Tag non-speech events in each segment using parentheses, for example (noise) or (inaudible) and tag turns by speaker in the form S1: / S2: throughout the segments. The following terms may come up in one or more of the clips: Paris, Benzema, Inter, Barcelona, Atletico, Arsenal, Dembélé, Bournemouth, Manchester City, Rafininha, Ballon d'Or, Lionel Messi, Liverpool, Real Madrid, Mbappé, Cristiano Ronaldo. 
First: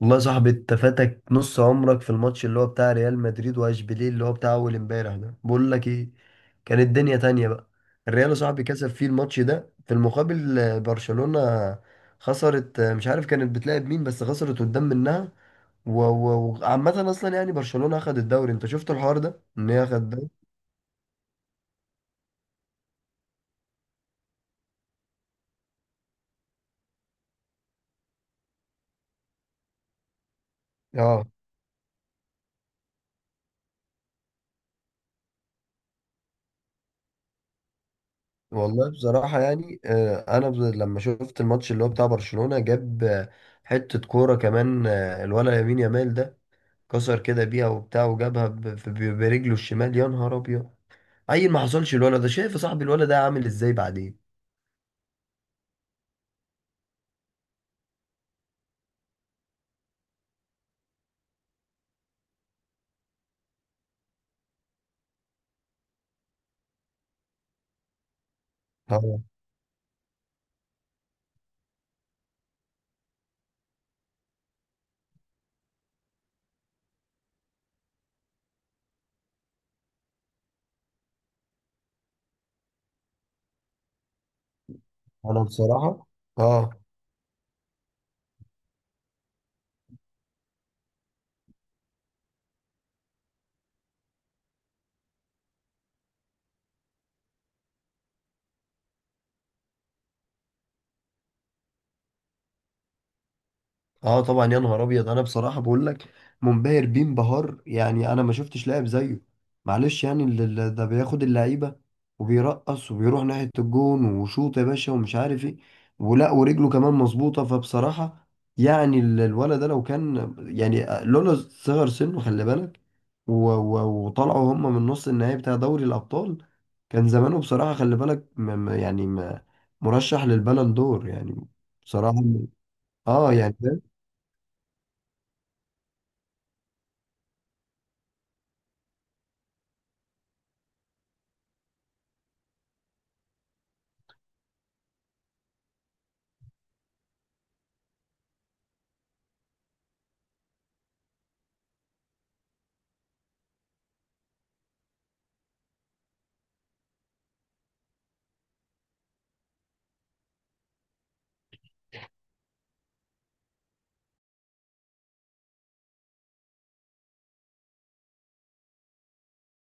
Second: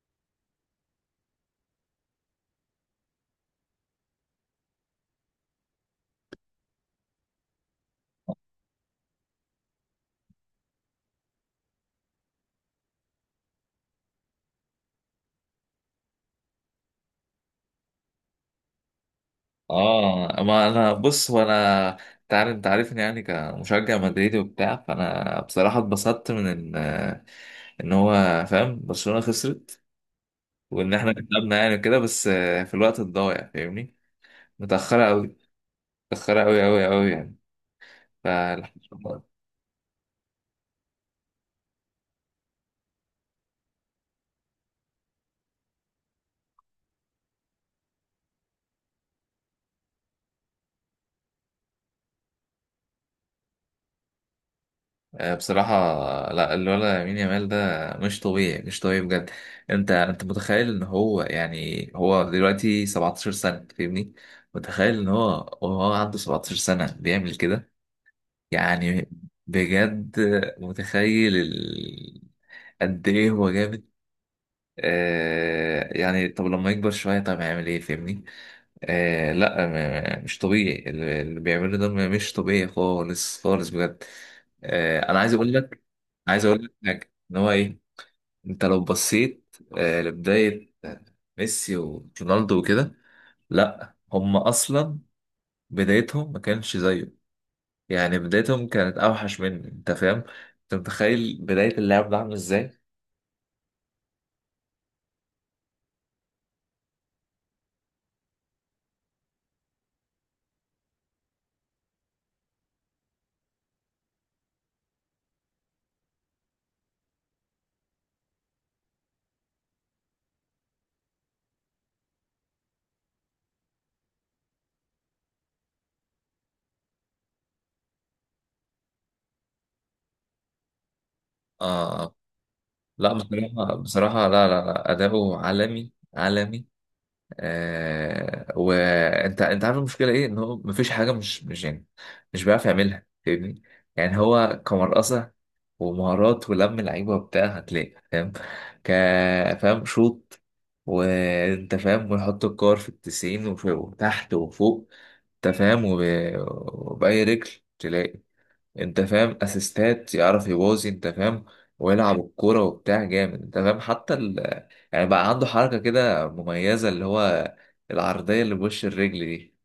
S1: والله يا صاحبي، انت فاتك نص عمرك في الماتش اللي هو بتاع ريال مدريد واشبيليه اللي هو بتاع اول امبارح ده. بقول لك ايه، كانت الدنيا تانية بقى. الريال يا صاحبي كسب فيه الماتش ده. في المقابل برشلونة خسرت. مش عارف كانت بتلعب مين، بس خسرت قدام منها. و- و- وعامة اصلا يعني برشلونة اخد الدوري. انت شفت الحوار ده ان هي اخد الدوري.
S2: اه، ما انا بص. هو انا تعرف، انت عارفني يعني كمشجع مدريدي وبتاع. فانا بصراحه اتبسطت من ان هو فاهم برشلونه خسرت، وان احنا
S1: اه،
S2: كسبنا يعني كده. بس في الوقت الضايع فاهمني، متاخره قوي، متاخره قوي قوي قوي يعني. فالحمد
S1: والله
S2: لله.
S1: بصراحة يعني انا لما شفت الماتش اللي هو بتاع برشلونة جاب حتة كورة كمان. الولد يمين يامال ده كسر كده بيها وبتاع وجابها برجله الشمال. يا نهار ابيض، عيل ما حصلش. الولد ده، شايف يا صاحبي الولد ده عامل ازاي بعدين.
S2: بصراحه، لا الولد يمين يامال ده مش طبيعي، مش طبيعي بجد. انت متخيل ان هو يعني هو دلوقتي 17 سنه فاهمني؟ متخيل ان هو وهو عنده 17 سنه بيعمل كده يعني؟
S1: اه،
S2: بجد متخيل قد ايه هو جامد! يعني طب لما يكبر شوية طب هيعمل ايه فاهمني؟ لا مش طبيعي، اللي بيعمله ده مش طبيعي خالص خالص بجد. انا عايز
S1: انا
S2: اقول لك،
S1: بصراحة.
S2: عايز اقول
S1: اه.
S2: لك حاجة، ان هو ايه، انت لو بصيت لبداية ميسي ورونالدو وكده، لا هم اصلا بدايتهم ما كانش زيه يعني. بدايتهم كانت اوحش مني، انت فاهم؟ انت متخيل بداية اللعب ده عامل ازاي؟
S1: اه طبعا يا نهار ابيض، انا بصراحه بقول لك منبهر بيه انبهار. يعني انا ما شفتش لاعب زيه، معلش. يعني ده بياخد اللعيبه وبيرقص وبيروح ناحيه الجون وشوط يا باشا ومش عارف ايه، ولا ورجله كمان مظبوطه. فبصراحه يعني الولد ده لو كان يعني لولا صغر سنه، خلي بالك، و- و- وطلعوا هم من نص النهائي بتاع دوري الابطال، كان زمانه بصراحه، خلي بالك، مرشح للبالون دور يعني،
S2: اه
S1: بصراحه.
S2: لا،
S1: اه يعني.
S2: بصراحة بصراحة لا لا لا، اداؤه عالمي عالمي. وانت عارف المشكلة ايه؟ ان هو مفيش حاجة مش يعني مش بيعرف يعملها فاهمني. يعني هو كمرقصة ومهارات ولم لعيبة وبتاع هتلاقي فاهم. ك فاهم شوط، وانت فاهم، ويحط الكور في التسعين وفوق وتحت وفوق، انت فاهم وبأي رجل تلاقي، انت فاهم، اسيستات يعرف يبوظي، انت فاهم. ويلعب (laughs) الكورة وبتاع جامد، انت فاهم. حتى يعني بقى عنده حركة كده مميزة اللي هو العرضية اللي بوش الرجل دي،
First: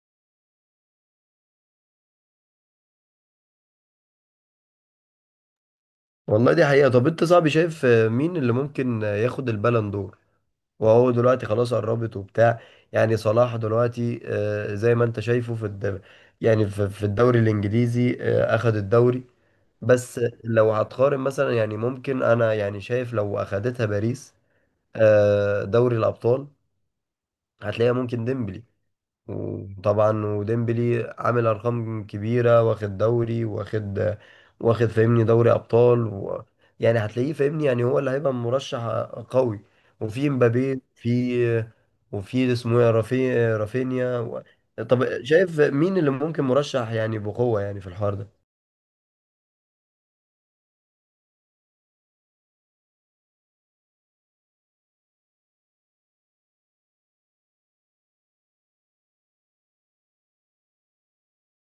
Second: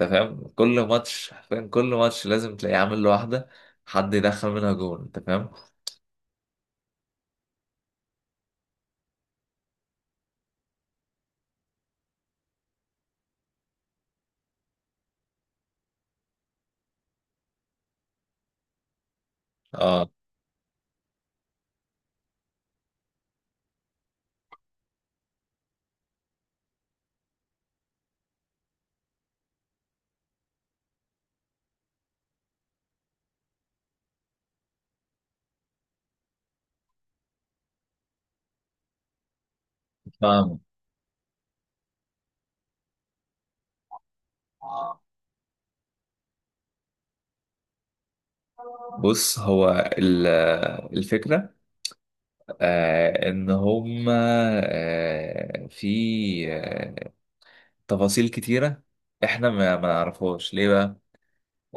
S2: انت فاهم؟ كل ماتش حرفيا، كل ماتش لازم تلاقيه عامل له واحدة، حد يدخل منها جون، انت فاهم.
S1: والله دي حقيقة. طب انت صاحبي شايف مين اللي ممكن ياخد البالون دور، وهو دلوقتي خلاص قربت وبتاع؟ يعني صلاح دلوقتي زي ما انت شايفه في الدوري. يعني في الدوري الانجليزي اخد الدوري،
S2: اه
S1: بس لو هتقارن مثلا يعني ممكن انا يعني شايف لو اخدتها باريس دوري الابطال، هتلاقيها ممكن ديمبلي. وطبعا وديمبلي عامل ارقام كبيره، واخد دوري، واخد فاهمني دوري ابطال. و... يعني هتلاقيه فاهمني، يعني هو اللي هيبقى مرشح قوي. وفي
S2: فاهم.
S1: مبابي، في وفي اسمه ايه رافي رافينيا. و... طب شايف مين اللي ممكن مرشح يعني بقوه يعني في الحوار ده؟
S2: بص هو ال- الفكرة، ان هما في تفاصيل كتيرة احنا ما نعرفهاش ليه بقى.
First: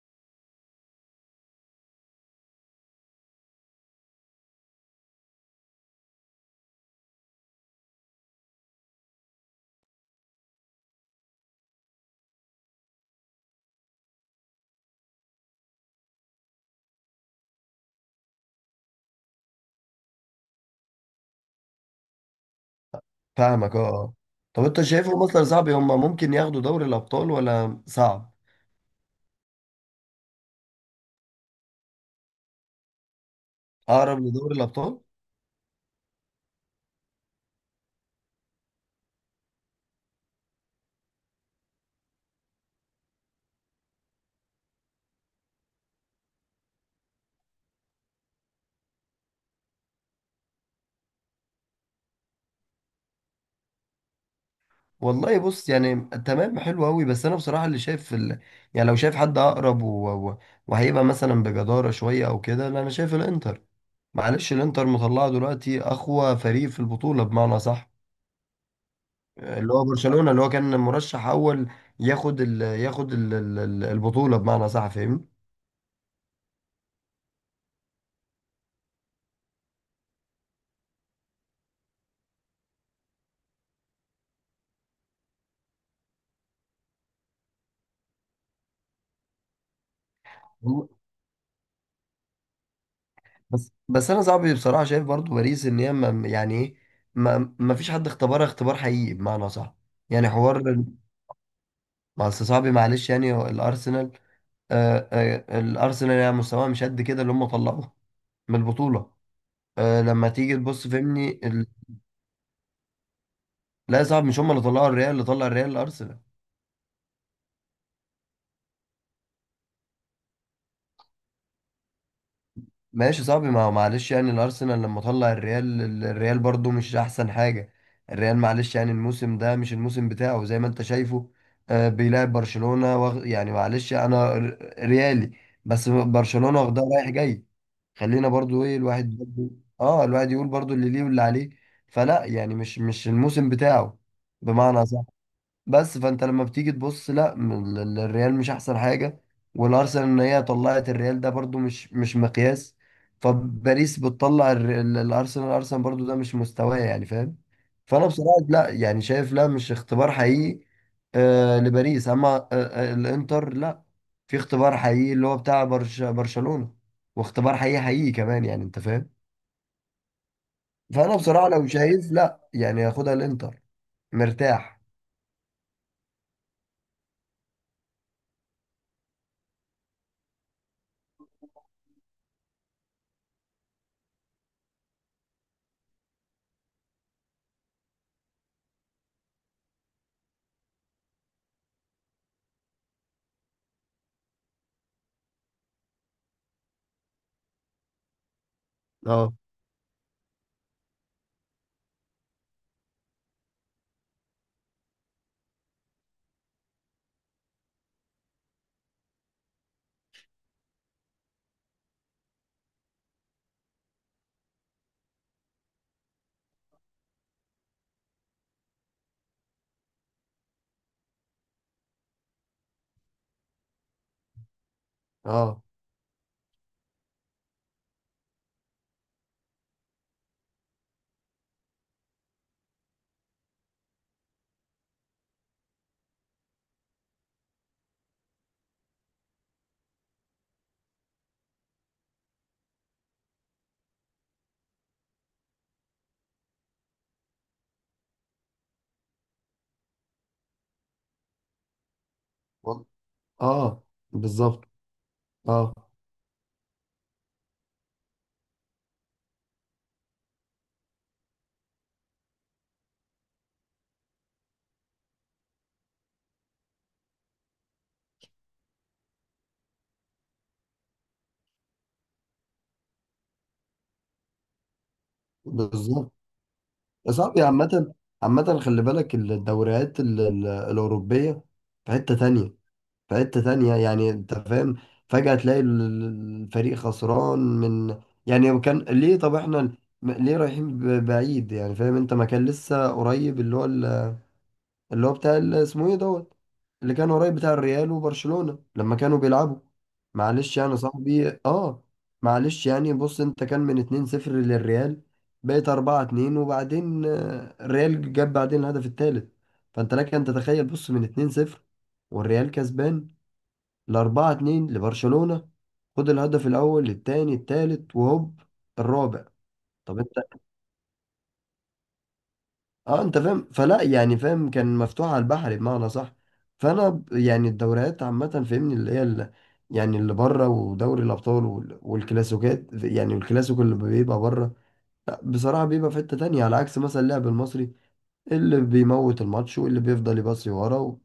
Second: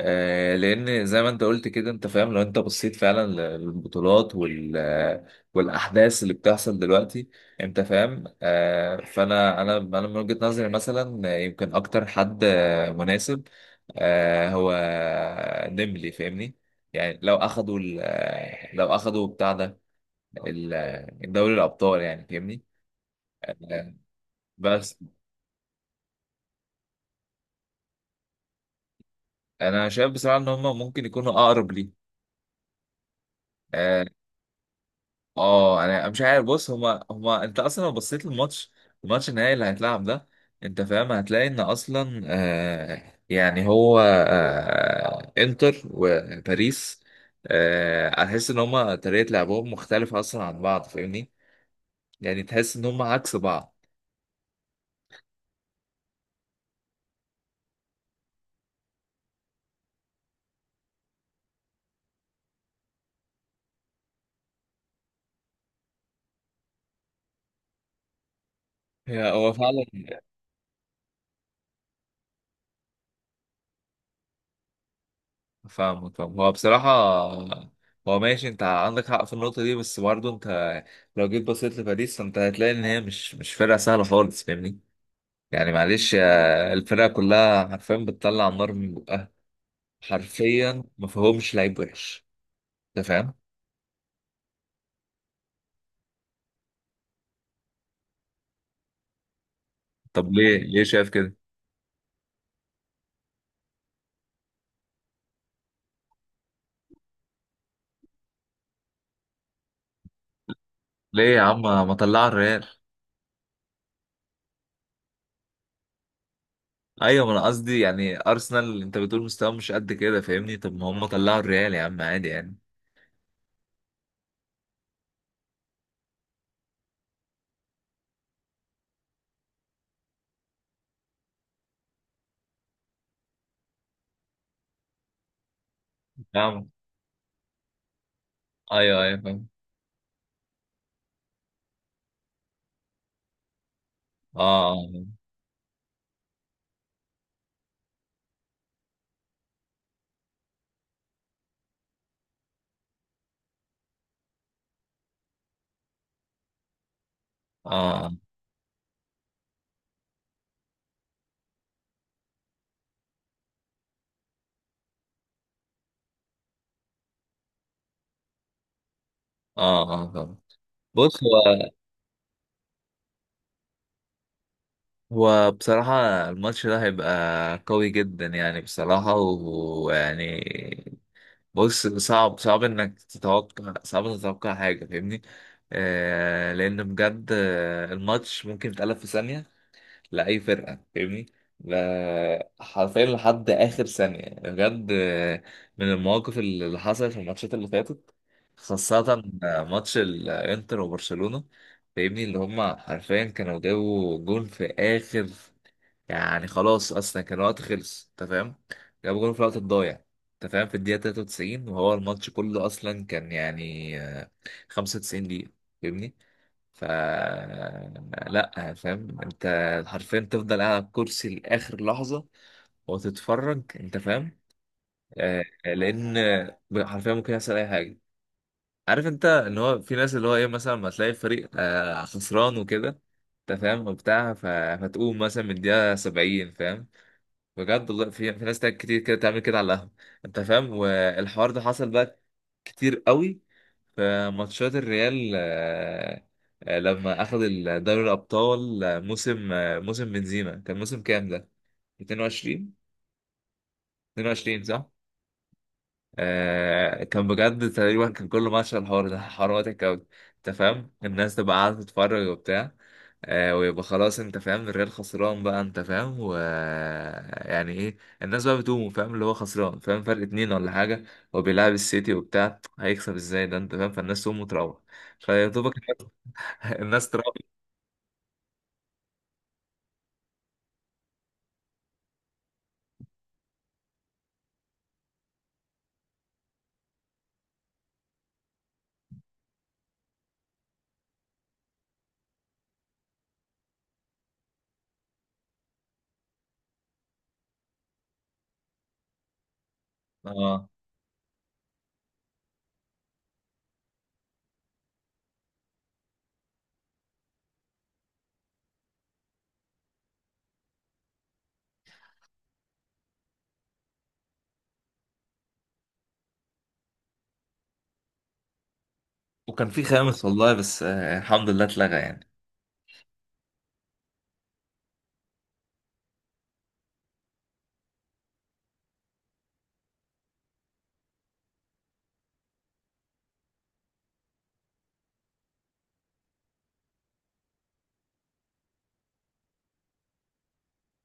S2: لان زي ما انت قلت كده انت فاهم، لو انت بصيت فعلا للبطولات وال والاحداث اللي بتحصل دلوقتي، انت فاهم. فانا انا من وجهة نظري مثلا، يمكن اكتر حد مناسب هو نملي فاهمني. يعني لو اخدوا لو اخدوا بتاع ده الدوري الابطال يعني فاهمني.
S1: فاهمك، اه
S2: آه،
S1: آه. طب انت
S2: بس
S1: شايفهم مثلا صعب هم ممكن ياخدوا دوري الابطال ولا صعب؟
S2: انا شايف بصراحة ان هم ممكن يكونوا اقرب ليه. آه،
S1: اقرب لدوري الابطال.
S2: اه انا مش عارف. بص، هما انت اصلا لو بصيت للماتش، الماتش النهائي اللي هيتلعب ده انت فاهم هتلاقي ان اصلا يعني هو انتر وباريس. هتحس ان هما طريقة لعبهم مختلفة اصلا عن بعض فاهمني. يعني تحس ان هما عكس بعض.
S1: والله بص يعني، تمام حلو قوي. بس انا بصراحه اللي شايف في يعني لو شايف حد اقرب، و... و... وهيبقى مثلا بجداره شويه او كده، لا انا شايف الانتر. معلش، الانتر مطلعه دلوقتي اقوى فريق في البطوله بمعنى صح،
S2: هو
S1: اللي
S2: فعلا.
S1: هو برشلونه، اللي هو كان مرشح اول ياخد البطوله بمعنى صح، فاهمني.
S2: فاهمك، فاهم. هو بصراحة، هو ماشي، انت عندك حق في النقطة دي، بس برضه انت لو جيت بصيت لباريس فانت هتلاقي ان هي مش فرقة سهلة خالص فاهمني. يعني معلش الفرقة كلها حرفيا بتطلع نار من بقها. حرفيا
S1: والله،
S2: ما فيهمش لعيب وحش، انت فاهم.
S1: بس انا صعب بصراحه شايف برضو باريس ان هي ما يعني ايه، ما... ما فيش حد اختبرها اختبار حقيقي بمعنى صح، يعني
S2: طب ليه،
S1: حوار.
S2: ليه شايف كده؟
S1: بس صعب معلش، يعني الارسنال، الارسنال يعني مستواه مش قد كده اللي هم طلعوه من البطوله. لما تيجي تبص
S2: ليه
S1: فهمني
S2: يا عم ما طلع الريال؟
S1: لا صعب، مش هم اللي طلعوا الريال، اللي طلع الريال الارسنال.
S2: ايوه ما انا قصدي يعني ارسنال انت بتقول مستواه مش قد كده فاهمني، طب ما هم طلعوا الريال يا عم، عادي يعني
S1: ماشي صعب، ما هو معلش يعني الارسنال لما طلع الريال، الريال برضو مش احسن حاجه. الريال معلش يعني الموسم ده مش الموسم بتاعه، زي ما انت شايفه بيلعب برشلونه يعني معلش انا ريالي، بس برشلونه
S2: فاهم.
S1: واخدها رايح جاي. خلينا برضو ايه،
S2: ايوه ايوه
S1: الواحد
S2: فاهم.
S1: برضو، اه الواحد يقول برضو اللي ليه واللي عليه. فلا يعني مش الموسم بتاعه
S2: اه
S1: بمعنى صح. بس فانت لما بتيجي تبص، لا الريال مش احسن حاجه، والارسنال ان هي طلعت الريال ده برضو مش مقياس. فباريس بتطلع الارسنال، الارسنال برضو ده مش مستواه يعني، فاهم.
S2: اه
S1: فانا
S2: اه
S1: بصراحه لا يعني شايف، لا مش اختبار حقيقي لباريس، اما الانتر لا، في اختبار حقيقي اللي هو بتاع برشلونه، واختبار حقيقي حقيقي كمان يعني انت فاهم.
S2: اه اه، فاهم.
S1: فانا
S2: بص
S1: بصراحه لو
S2: هو،
S1: شايف، لا يعني ياخدها الانتر مرتاح.
S2: هو بصراحة الماتش ده هيبقى قوي جدا، يعني بصراحة. ويعني بص، صعب صعب انك تتوقع، صعب انك تتوقع حاجة فاهمني. لان بجد الماتش ممكن يتقلب في ثانية لاي فرقه فاهمني. حرفيا لحد اخر ثانيه بجد. من المواقف اللي حصلت في الماتشات اللي فاتت، خاصه
S1: اه،
S2: ماتش الانتر وبرشلونه فاهمني، اللي هم حرفيا كانوا جابوا جون في اخر، يعني خلاص اصلا كان الوقت خلص، انت فاهم. جابوا جون في الوقت الضايع، انت فاهم، في الدقيقه 93، وهو الماتش كله اصلا كان يعني 95 دقيقه فاهمني. ف لا، فاهم انت، حرفيا تفضل قاعد على الكرسي لاخر لحظه وتتفرج، انت فاهم،
S1: اه،
S2: لان حرفيا ممكن يحصل اي حاجه. عارف انت ان هو في ناس اللي هو ايه، مثلا ما تلاقي فريق خسران وكده، انت فاهم وبتاع، فتقوم مثلا من الدقيقه 70 فاهم. بجد والله في ناس تاني كتير كده تعمل كده على القهوه، انت فاهم. والحوار ده حصل بقى كتير قوي في ماتشات الريال، لما اخذ دوري الابطال، موسم موسم بنزيما، كان موسم كام ده؟ 22.
S1: اه،
S2: 22
S1: بالظبط.
S2: صح.
S1: اه
S2: كان بجد تقريبا كان كل ماتش الحوار ده حوار مضحك قوي، انت فاهم. الناس تبقى قاعده تتفرج وبتاع، ويبقى خلاص، انت فاهم، الريال خسران بقى، انت فاهم، و يعني ايه، الناس بقى بتقوم فاهم اللي هو خسران، فاهم فرق اتنين ولا حاجه، وبيلعب السيتي وبتاع هيكسب ازاي ده، انت فاهم. فالناس تقوم وتروح، فيا دوبك
S1: بالظبط
S2: الناس
S1: يا
S2: تراقب.
S1: صاحبي. عامة، عامة خلي بالك الدوريات الأوروبية في حتة تانية. في حتة تانية يعني أنت فاهم. فجأة تلاقي الفريق خسران من، يعني كان ليه؟ طب احنا ليه رايحين بعيد يعني، فاهم أنت؟ ما كان لسه قريب اللي هو اللي هو بتاع اسمه ايه دوت، اللي كان قريب بتاع الريال وبرشلونة لما كانوا بيلعبوا، معلش
S2: اه
S1: يعني صاحبي. اه، معلش يعني بص، انت كان من 2-0 للريال، بقيت 4-2، وبعدين الريال جاب بعدين الهدف الثالث. فانت لك ان تتخيل، بص من 2-0 والريال كسبان، ل 4-2 لبرشلونة. خد الهدف الاول الثاني الثالث وهوب الرابع.
S2: وكان في
S1: طب
S2: خامس والله، بس الحمد لله اتلغى يعني.
S1: اه، انت فاهم، فلا يعني فاهم، كان مفتوح على البحر بمعنى صح. فانا يعني الدوريات عامه فاهمني اللي هي اللي يعني اللي بره، ودوري الابطال والكلاسيكات، يعني الكلاسيكو اللي بيبقى بره، لا بصراحه بيبقى في حته تانية. على عكس مثلا اللاعب المصري اللي بيموت الماتش واللي بيفضل يباصي ورا، و-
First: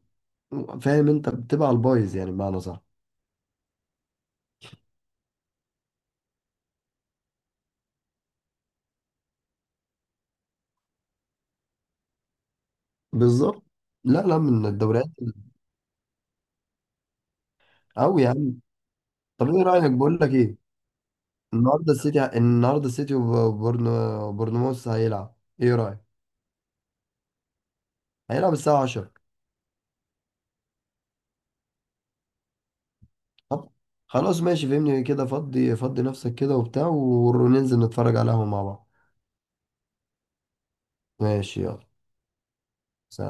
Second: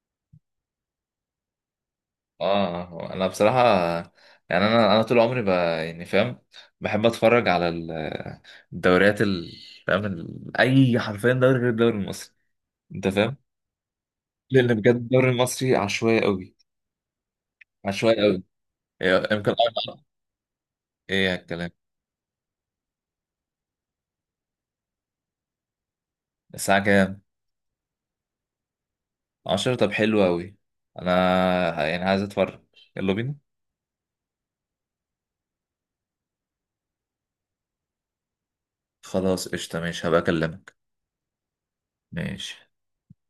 S1: و- فاهم انت بتبقى على البايظ يعني بمعنى صح.
S2: اه انا بصراحه يعني انا طول عمري يعني فاهم، بحب اتفرج على الدوريات فاهم اي حرفيا دوري غير الدوري المصري، انت فاهم.
S1: بالظبط، لا لا من
S2: لان بجد
S1: الدوريات.
S2: الدوري المصري عشوائي قوي، عشوائي
S1: قوي
S2: قوي.
S1: يعني.
S2: إيه،
S1: طب
S2: يمكن
S1: ايه رايك، بقول لك ايه،
S2: ايه الكلام؟
S1: النهارده السيتي، النهارده السيتي وبورنو بورنموث هيلعب. ايه رايك؟
S2: الساعه كام؟
S1: هيلعب الساعة 10.
S2: 10؟ طب حلو قوي. انا يعني عايز اتفرج. يلا بينا.
S1: طب خلاص ماشي، فهمني كده، فضي فضي نفسك كده وبتاع، وننزل نتفرج على القهوة مع بعض.
S2: خلاص قشطه، ماشي هبقى اكلمك.
S1: ماشي، يلا،
S2: ماشي.
S1: سلام.